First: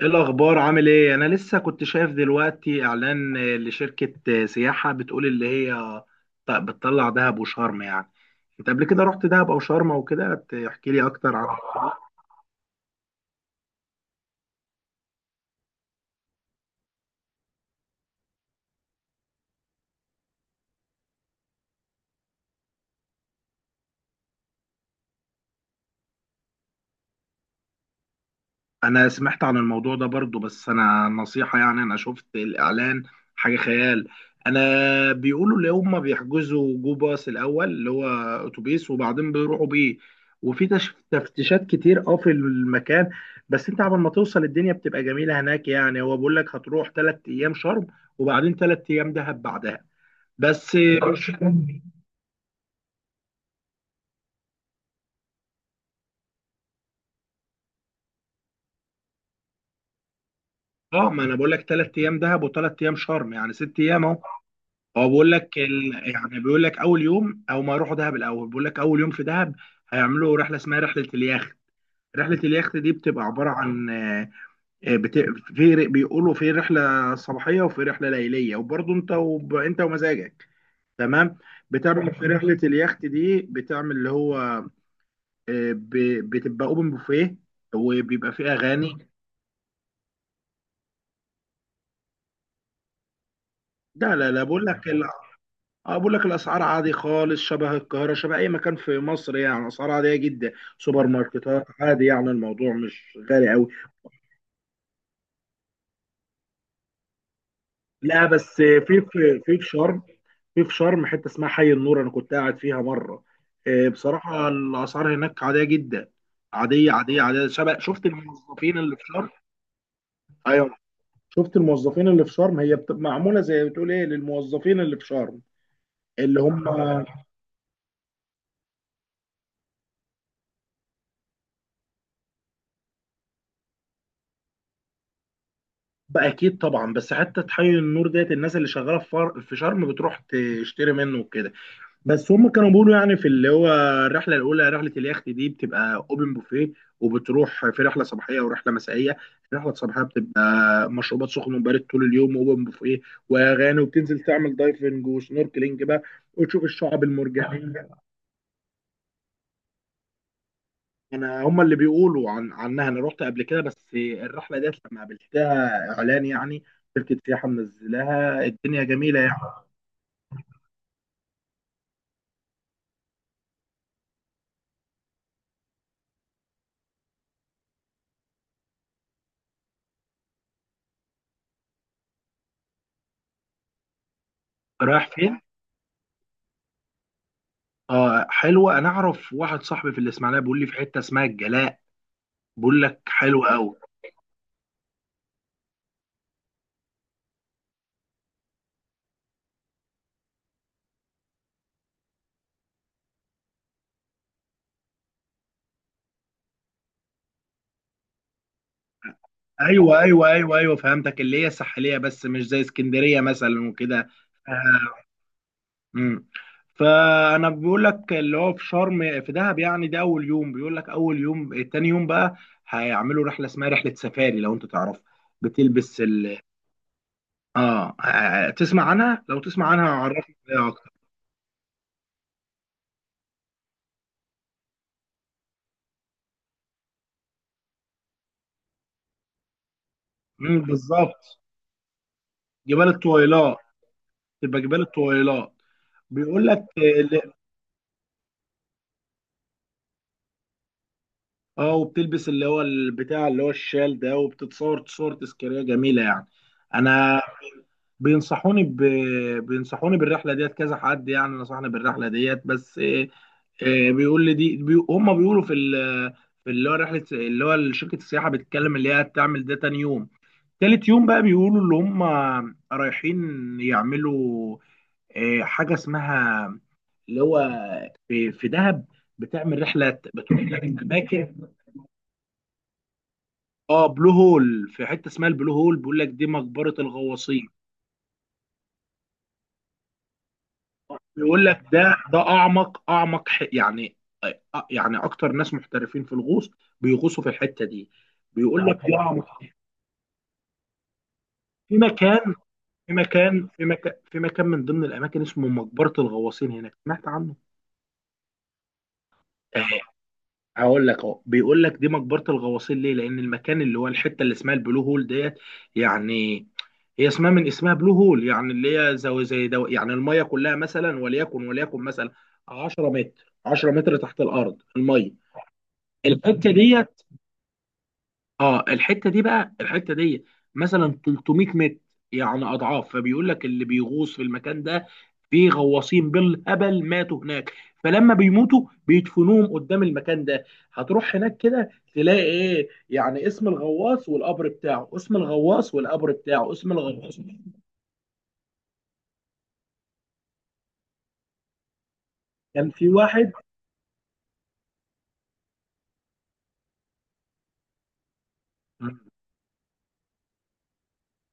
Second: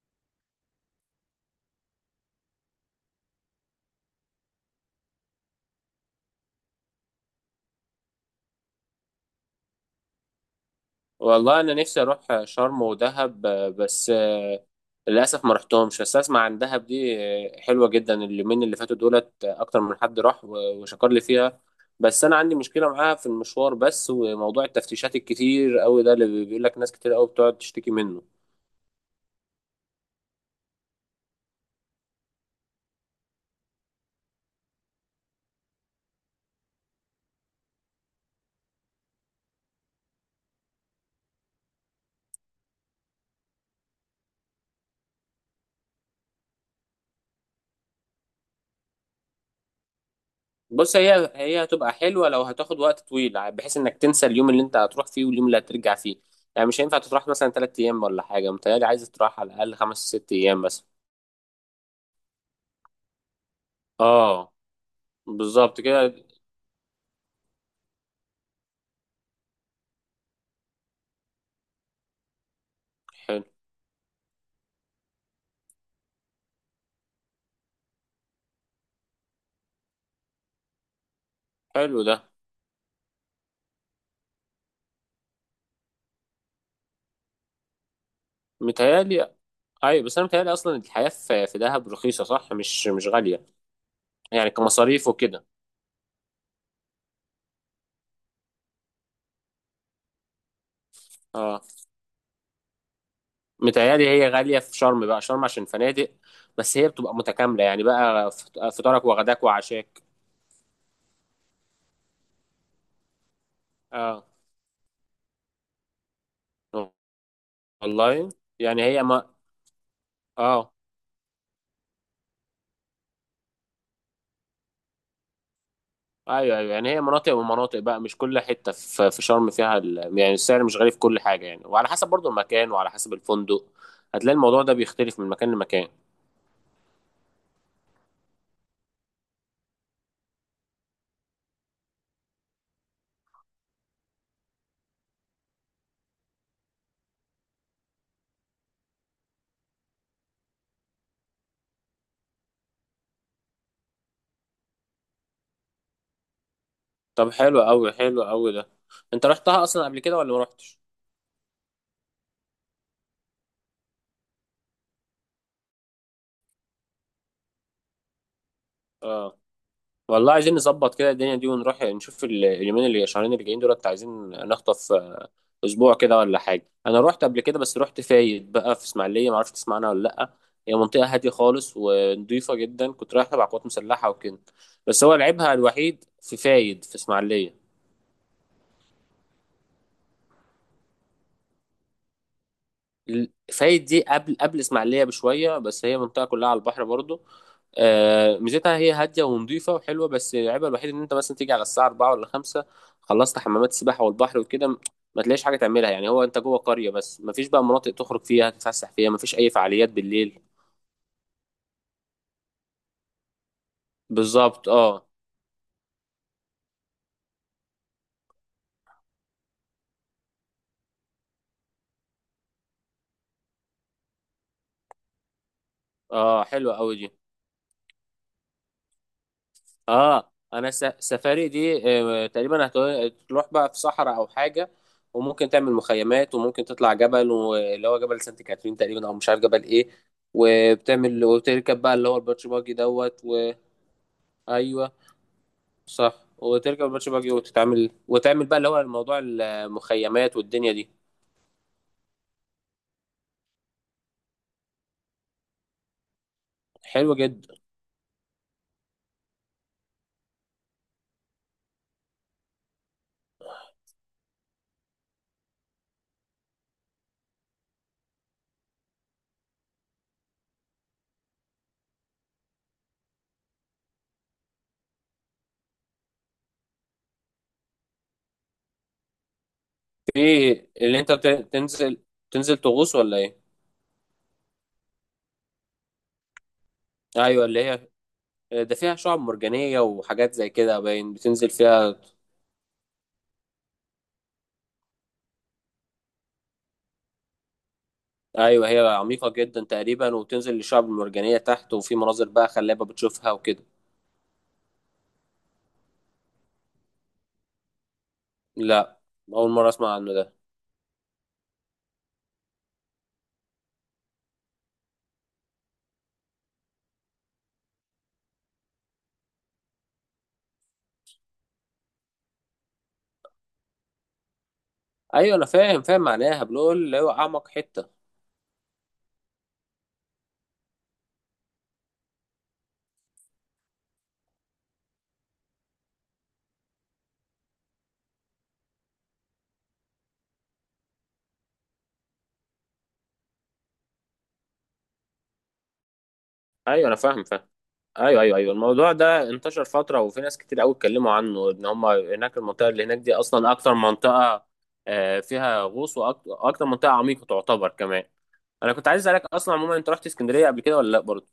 ايه الاخبار؟ عامل ايه؟ انا لسه كنت شايف دلوقتي اعلان لشركة سياحة بتقول اللي هي بتطلع دهب وشرم يعني. انت قبل كده رحت دهب او شرم او كده؟ تحكي لي اكتر عن والله انا نفسي الموضوع؟ اروح شرم ودهب. بس للاسف ما رحتهمش، بس اسمع عن دهب دي حلوه جدا. اليومين اللي فاتوا دولت اكتر من حد راح وشكر لي فيها، بس انا عندي مشكله معاها في المشوار بس، وموضوع التفتيشات الكتير قوي ده اللي بيقول لك ناس كتير قوي بتقعد تشتكي منه. انا سمعت عن الموضوع ده برضو، بس انا نصيحة، يعني انا شفت الاعلان حاجة خيال. انا بيقولوا اللي هم بيحجزوا جو باص الاول اللي هو اتوبيس، وبعدين بيروحوا بيه، وفي تفتيشات كتير اه في المكان. بس انت قبل ما توصل الدنيا بتبقى جميلة هناك، يعني هو بيقول لك هتروح تلات ايام شرم وبعدين تلات ايام دهب بعدها. بس بص، مش هي هتبقى حلوه لو هتاخد وقت طويل، بحيث انك تنسى اليوم اللي انت هتروح فيه واليوم اللي هترجع فيه، يعني مش هينفع تروح مثلا ثلاث ايام ولا حاجه. متهيألي عايز تروح على الاقل خمس ست ايام بس. اه. ما انا بقول لك تلات ايام دهب وتلات ايام شرم، يعني ست ايام اهو. اه، هو بيقول لك بالظبط ال... كده. يعني بيقول لك اول يوم، او ما يروحوا دهب الاول، بيقول لك اول يوم في دهب هيعملوا رحله اسمها رحله اليخت. رحله اليخت دي بتبقى حلو، عباره عن آه، بت... في بيقولوا في رحله صباحيه وفي رحله ليليه، وبرضه انت انت ومزاجك تمام. حلو بتعمل ده. في رحله اليخت دي، بتعمل اللي هو آه، ب... بتبقى اوبن بوفيه، وبيبقى فيه اغاني. متهيألي أيوة. بس أنا متهيألي أصلا الحياة في دهب رخيصة، صح، مش غالية لا لا لا، يعني بقول لك، كمصاريف وكده. اه بقول لك الاسعار عادي خالص، شبه القاهره، شبه اي مكان في مصر، يعني اسعار عاديه جدا. سوبر اه، ماركتات عادي، يعني الموضوع مش غالي قوي. متهيألي هي غالية في شرم بقى، شرم عشان فنادق، بس هي بتبقى متكاملة يعني لا، بقى بس في فطارك في في وغداك في شرم، وعشاك. في شرم حته اسمها حي النور انا كنت قاعد فيها مره. اه، بصراحه الاسعار هناك عاديه جدا. عاديه عاديه عاديه. شبه شفت والله. الموظفين يعني اللي في هي شرم. ما ايوه، اه. شفت الموظفين اللي في شرم هي معموله، زي بتقول ايه للموظفين اللي في شرم اللي ايوه هم. ايوه، يعني هي مناطق ومناطق بقى، مش كل حته في شرم فيها يعني السعر مش غالي في كل حاجه يعني، وعلى حسب برضو المكان وعلى حسب الفندق. هتلاقي الموضوع ده بيختلف من مكان لمكان. بقى اكيد طبعا. بس حتى تحيي النور ديت الناس اللي شغاله في في شرم بتروح تشتري منه وكده. بس هم كانوا بيقولوا يعني في اللي هو الرحله الاولى رحله اليخت دي بتبقى اوبن بوفيه، وبتروح في رحله صباحيه ورحله مسائيه. الرحله الصباحيه بتبقى مشروبات سخن وبارد طول اليوم، واوبن بوفيه واغاني، وبتنزل تعمل دايفنج وسنوركلينج بقى وتشوف الشعاب طب حلو المرجانيه. قوي، حلو قوي ده. انت رحتها اصلا قبل كده ولا ما رحتش؟ انا هما اللي بيقولوا عنها. انا رحت قبل كده، بس الرحله ديت لما قابلتها اعلان، يعني شركه سياحه منزلاها الدنيا جميله يعني. اه والله، عايزين نظبط كده الدنيا دي ونروح نشوف اليومين اللي شهرين اللي جايين دولت، عايزين نخطف اسبوع كده ولا حاجه. انا رحت قبل كده، بس رحت فايد بقى في اسماعيليه، ما اعرفش تسمعنا ولا لا. هي منطقه هاديه خالص ونضيفه جدا، كنت رايح تبع قوات مسلحه وكده. بس رايح هو فين؟ لعيبها الوحيد في فايد في اسماعيليه. اه حلوه. انا اعرف واحد صاحبي في الاسماعيليه بيقول لي في حته اسمها الجلاء، بيقول لك حلوه قوي. فايد دي قبل اسماعيليه بشويه، بس هي منطقه كلها على البحر برضو. ميزتها هي هاديه ونظيفه وحلوه، بس العيبها الوحيد ان انت مثلا تيجي على الساعه 4 ولا 5 خلصت حمامات السباحه والبحر وكده. ما تلاقيش حاجه تعملها يعني، هو انت جوه قريه بس ما فيش بقى مناطق تخرج فيها تتفسح فيها، ما فيش اي فعاليات ايوه ايوه بالليل. ايوه ايوه، فهمتك، اللي هي ساحليه بس مش زي اسكندريه مثلا وكده. بالظبط، اه. امم، فانا بيقول لك اللي هو في شرم في دهب، يعني ده اول يوم، بيقول لك اول يوم. تاني يوم بقى هيعملوا رحله اسمها رحله سفاري لو انت تعرفها، بتلبس ال اه، حلوه قوي دي. اه. تسمع عنها؟ لو تسمع عنها اه، هعرفك عليها انا اكتر. سفاري دي تقريبا هتروح بقى في صحراء او حاجه، وممكن تعمل مخيمات، وممكن تطلع جبل واللي هو جبل سانت كاترين تقريبا او مش عارف جبل ايه، امم، وبتعمل بالظبط. وبتركب بقى اللي هو الباتش باجي جبال دوت. الطويلات، تبقى جبال وايوه، الطويلات. صح، بيقول لك وتركب الباتش باجي اللي... وتتعمل وتعمل بقى اللي هو الموضوع المخيمات والدنيا دي. اه، وبتلبس اللي هو البتاع اللي هو الشال ده، وبتتصور تصور تذكاريه جميله يعني. حلو انا جدا. بينصحوني ب... بينصحوني بالرحله ديت كذا حد، يعني نصحني بالرحله ديت، بس إيه إيه بيقول لي دي هم بيقولوا في ال... في اللي هو رحله اللي هو شركه السياحه بتتكلم اللي هي هتعمل ده تاني يوم. تالت يوم بقى بيقولوا اللي هم رايحين يعملوا إيه حاجه اسمها اللي هو في في دهب بتعمل رحله في بتروح اللي انت اماكن. تنزل تنزل تغوص ولا ايه؟ اه، بلو هول، في حته اسمها البلو هول بيقول لك دي مقبره ايوه الغواصين. اللي هي ده، فيها شعاب مرجانيه وحاجات زي كده باين بيقول بتنزل لك فيها. ده ده اعمق اعمق يعني يعني اكتر ناس محترفين في الغوص بيغوصوا في الحته دي. بيقول اه ايوه، هي لك طبعا عميقة يا. جدا تقريبا، وبتنزل للشعب المرجانية تحت، في وفي مناظر مكان بقى خلابة في بتشوفها مكان في وكده. مكان في مكان من ضمن الاماكن اسمه مقبره الغواصين هناك، سمعت عنه؟ لا، اول آه، مرة اسمع عنه ده. هقول لك اهو. بيقول لك دي مقبره الغواصين ليه؟ لان المكان اللي هو الحته اللي اسمها البلو هول ديت، يعني هي اسمها من اسمها بلو هول، يعني اللي هي زي زي دو، يعني الميه كلها مثلا، وليكن مثلا 10 متر، 10 متر تحت الارض الميه. ايوه انا فاهم فاهم معناها، الحته بنقول اللي ديت، هو اعمق حتة. اه الحته دي بقى، الحته دي مثلا 300 متر، يعني اضعاف. فبيقول لك اللي بيغوص في المكان ده، في غواصين بالهبل ماتوا هناك، فلما بيموتوا بيدفنوهم قدام المكان ده. هتروح هناك كده تلاقي ايه، يعني اسم الغواص والقبر بتاعه، اسم الغواص والقبر بتاعه، اسم ايوه انا الغواص. فاهم فاهم. ايوه ايوه ايوه، الموضوع ده انتشر فترة وفي ناس كتير قوي اتكلموا عنه، ان هم هناك المنطقة كان اللي في هناك دي واحد. اصلا اكتر منطقة فيها غوص، واكتر منطقة عميقة تعتبر كمان. انا كنت عايز اسالك اصلا عموما، انت رحت اسكندرية قبل كده ولا لا برضه؟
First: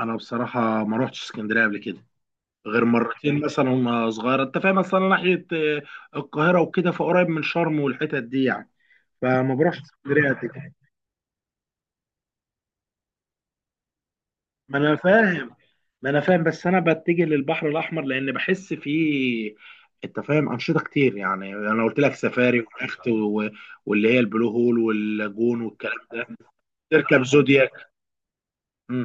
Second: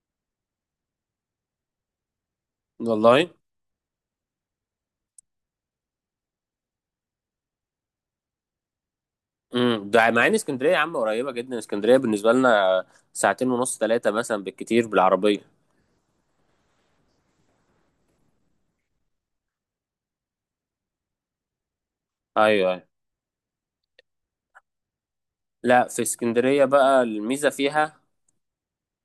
انا بصراحه ما روحتش اسكندريه قبل كده غير والله. مرتين مثلا وانا صغير، انت فاهم، مثلا ناحيه القاهره وكده، فقريب من شرم والحتت دي يعني، فما بروحش امم، ده مع اسكندريه ان قد اسكندريه كده. يا عم قريبه جدا، اسكندريه بالنسبه لنا ساعتين ونص ثلاثه مثلا ما بالكتير انا بالعربيه. فاهم، ما انا فاهم، بس انا بتجه للبحر الاحمر لان بحس فيه، انت فاهم، انشطه كتير، يعني انا قلت لك سفاري ايوه ايوه. ويخت واللي هي البلو هول واللاجون لا، والكلام في ده. اسكندريه بقى تركب الميزه زودياك. فيها،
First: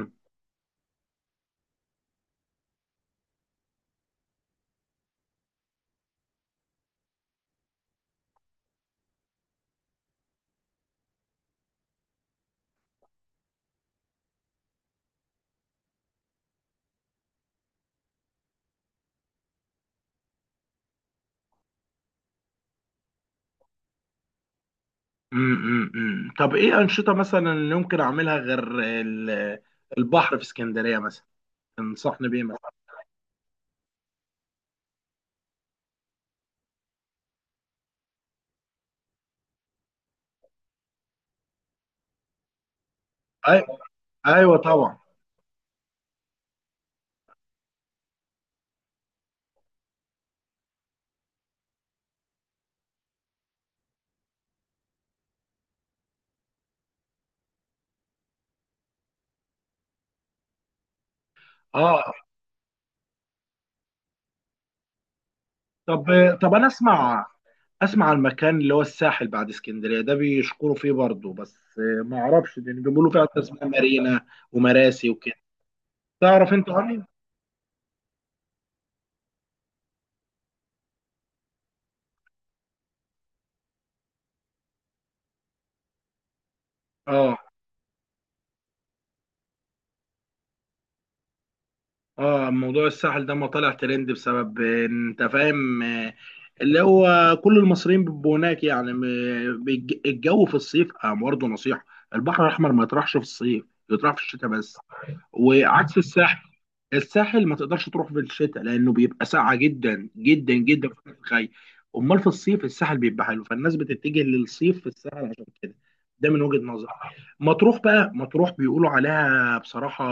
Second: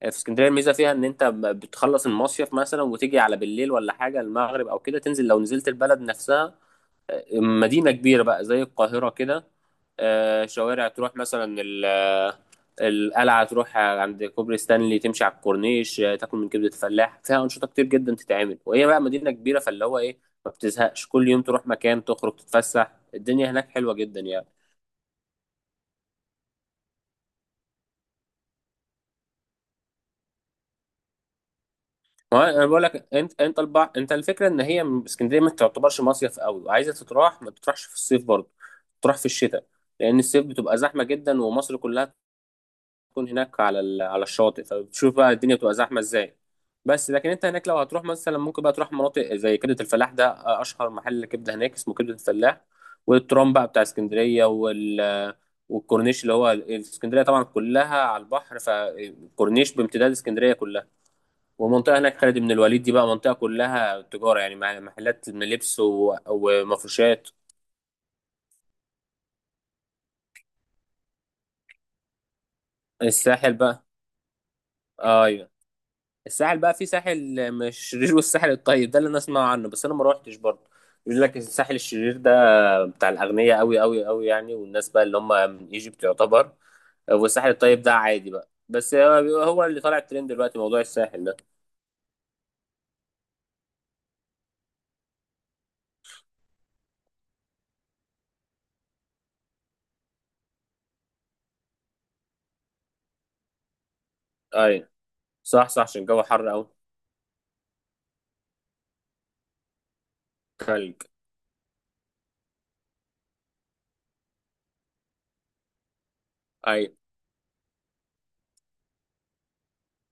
في اسكندريه الميزه فيها ان انت بتخلص المصيف مثلا وتيجي على بالليل ولا حاجه، المغرب او كده، تنزل لو نزلت البلد نفسها، مدينه كبيره بقى زي القاهره كده. شوارع تروح مثلا القلعة، تروح عند كوبري ستانلي، تمشي على الكورنيش، تاكل من كبدة فلاح، فيها أنشطة كتير جدا تتعمل، وهي بقى مدينة كبيرة فاللي هو إيه، ما بتزهقش. كل يوم تروح مكان تخرج تتفسح، الدنيا هناك حلوة جدا يعني. امم، طب ايه انشطه مثلا اللي ممكن اعملها غير البحر في اسكندريه مثلا تنصحني ما بيه هو أنا مثلا؟ بقول لك، أنت أنت الفكرة إن هي اسكندرية ما تعتبرش مصيف قوي، وعايزة تتراح ما تروحش في الصيف برضه، تروح في الشتاء. لأن الصيف بتبقى زحمة جدا ومصر كلها تكون هناك أي... على على ايوه الشاطئ، طبعا. فبتشوف بقى الدنيا بتبقى زحمه ازاي. بس لكن انت هناك لو هتروح مثلا، ممكن بقى تروح مناطق زي كبده الفلاح ده، اشهر محل كبده هناك اسمه كبده الفلاح، والترام بقى بتاع اسكندريه والكورنيش، اللي هو اسكندريه طبعا كلها على البحر، فالكورنيش بامتداد اسكندريه كلها، والمنطقه اه، هناك خالد بن الوليد دي بقى منطقه كلها تجاره يعني، محلات من لبس طب طب انا اسمع، ومفروشات. اسمع المكان اللي هو الساحل بعد اسكندريه ده بيشكروا فيه برضه، بس ما اعرفش، لان بيقولوا فيها أكتر الساحل اسمها بقى. مارينا ومراسي وكده. ايوه، تعرف الساحل انت بقى في عني؟ ساحل مشرير والساحل الطيب، ده اللي انا اسمع عنه، بس انا ما روحتش برضه. يقول لك الساحل الشرير ده بتاع الاغنياء قوي قوي قوي يعني، والناس بقى اللي هم من ايجيبت يعتبر، اه والساحل الطيب ده عادي بقى. بس هو هو اللي طالع الترند دلوقتي، موضوع الساحل ده. اه، موضوع الساحل ده ما طلع ترند بسبب انت فاهم اللي هو كل المصريين بيبقوا هناك يعني، الجو في الصيف اه. برضه نصيحه، البحر الاحمر ما يطرحش في الصيف، يطرح في الشتاء بس. ايوه. صح صح، وعكس عشان الجو الساحل، حر قوي. الساحل ما تقدرش تروح في الشتاء لانه بيبقى ساقعه جدا جدا جدا في تلج. الخي. امال في الصيف الساحل بيبقى حلو، فالناس بتتجه للصيف في الساحل عشان كده، ده من وجهة نظري. ايوه مطروح بقى، مطروح بيقولوا عليها بصراحة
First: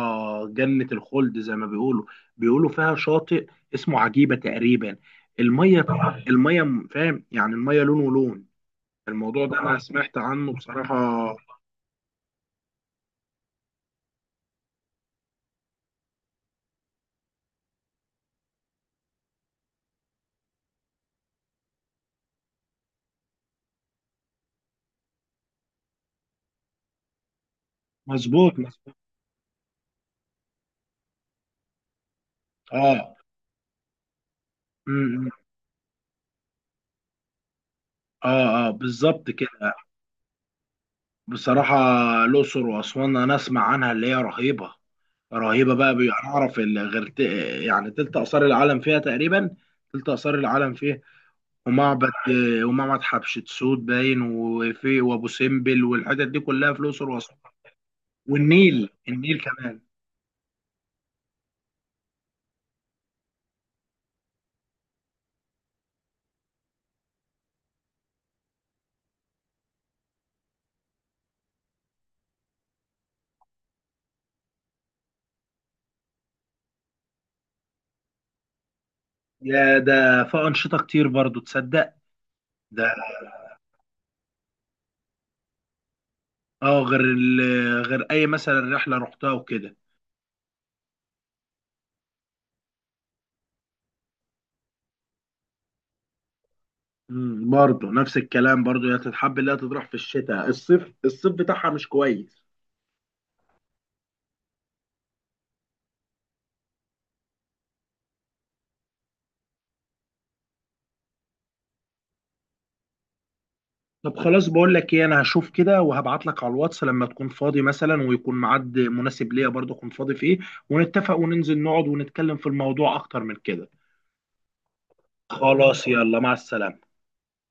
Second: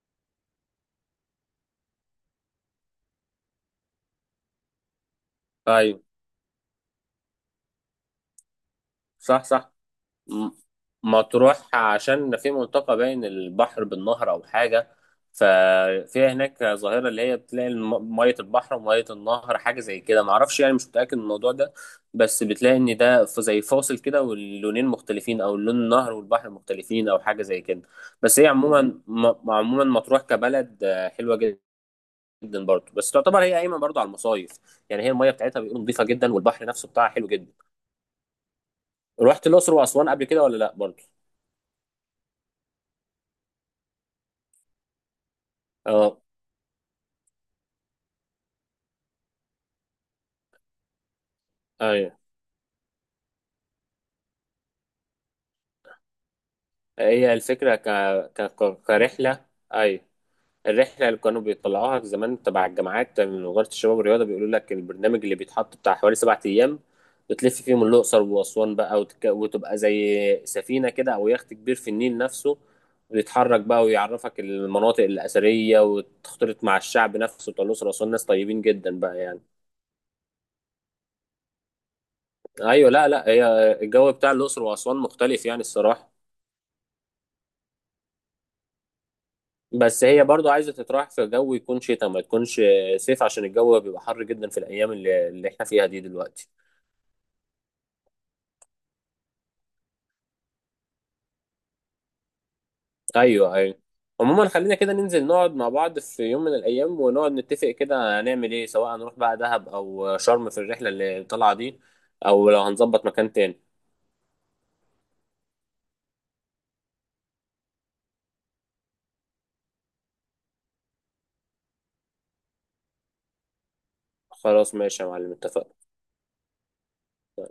جنة الخلد زي ما بيقولوا. بيقولوا فيها شاطئ اسمه عجيبة تقريبا، المية، ايوه، المية فاهم يعني المية لون ولون. صح الموضوع ده صح. انا سمعت م- عنه بصراحة. مطروح، عشان في منطقة بين البحر بالنهر أو حاجة، ففيها هناك ظاهرة اللي هي بتلاقي مية البحر ومية النهر، حاجة زي كده، معرفش يعني مش متأكد من الموضوع ده، بس بتلاقي إن ده زي فاصل كده، واللونين مختلفين، أو لون النهر والبحر مختلفين أو حاجة زي كده. بس هي مظبوط مظبوط. عموما، عموما مطروح كبلد حلوة جدا برضه، بس اه تعتبر هي قايمة برضه على المصايف، يعني هي المية بتاعتها بيقولوا نظيفة جدا، والبحر نفسه بتاعها حلو جدا. اه اه، بالظبط رحت كده. الأقصر وأسوان قبل كده ولا لأ برضه؟ بصراحة الأقصر وأسوان أنا أسمع عنها اللي هي رهيبة. رهيبة بقى، اه. بيعرف اللي غير يعني تلت آثار العالم فيها تقريبا، تلت آثار العالم فيها، ومعبد، ايوه، ومعبد حتشبسوت باين، وفي وأبو سمبل، والحتت دي كلها في الأقصر هي وأسوان. الفكرة والنيل، النيل كرحلة، كمان. أيوة، الرحلة اللي كانوا بيطلعوها زمان تبع الجامعات من وزارة الشباب والرياضة، بيقولوا لك البرنامج اللي بيتحط بتاع حوالي 7 أيام، بتلف فيهم الأقصر وأسوان بقى، وتبقى زي سفينة كده أو يخت كبير في النيل نفسه، ويتحرك بقى ويعرفك المناطق الأثرية، وتختلط مع الشعب نفسه بتاع الأقصر وأسوان، ناس طيبين جدا بقى يعني. يا ده في أنشطة كتير برضو تصدق أيوة. ده لا لا، هي الجو بتاع الأقصر وأسوان مختلف يعني الصراحة. اه، غير أي مثلا رحلة رحتها وكده. بس هي برضو عايزة تتراوح في جو يكون شتاء ما تكونش صيف، عشان الجو بيبقى حر جدا في الأيام اللي, اللي احنا فيها دي دلوقتي. برضه نفس الكلام، برضه هي تتحب اللي هي تطرح في الشتاء، الصيف الصيف بتاعها مش كويس. أيوه أيوه. عموما، خلينا كده ننزل نقعد مع بعض في يوم من الأيام، ونقعد نتفق كده هنعمل إيه، سواء هنروح بقى دهب أو شرم في الرحلة اللي طالعة دي، أو لو هنظبط مكان تاني. طب خلاص، بقول لك ايه، انا هشوف كده وهبعت لك على الواتس لما تكون فاضي مثلا ويكون ميعاد مناسب ليا برضه اكون فاضي فيه، ونتفق وننزل نقعد ونتكلم في الموضوع اكتر من كده. خلاص ماشي يا معلم، اتفقنا. خلاص يلا، مع السلامة.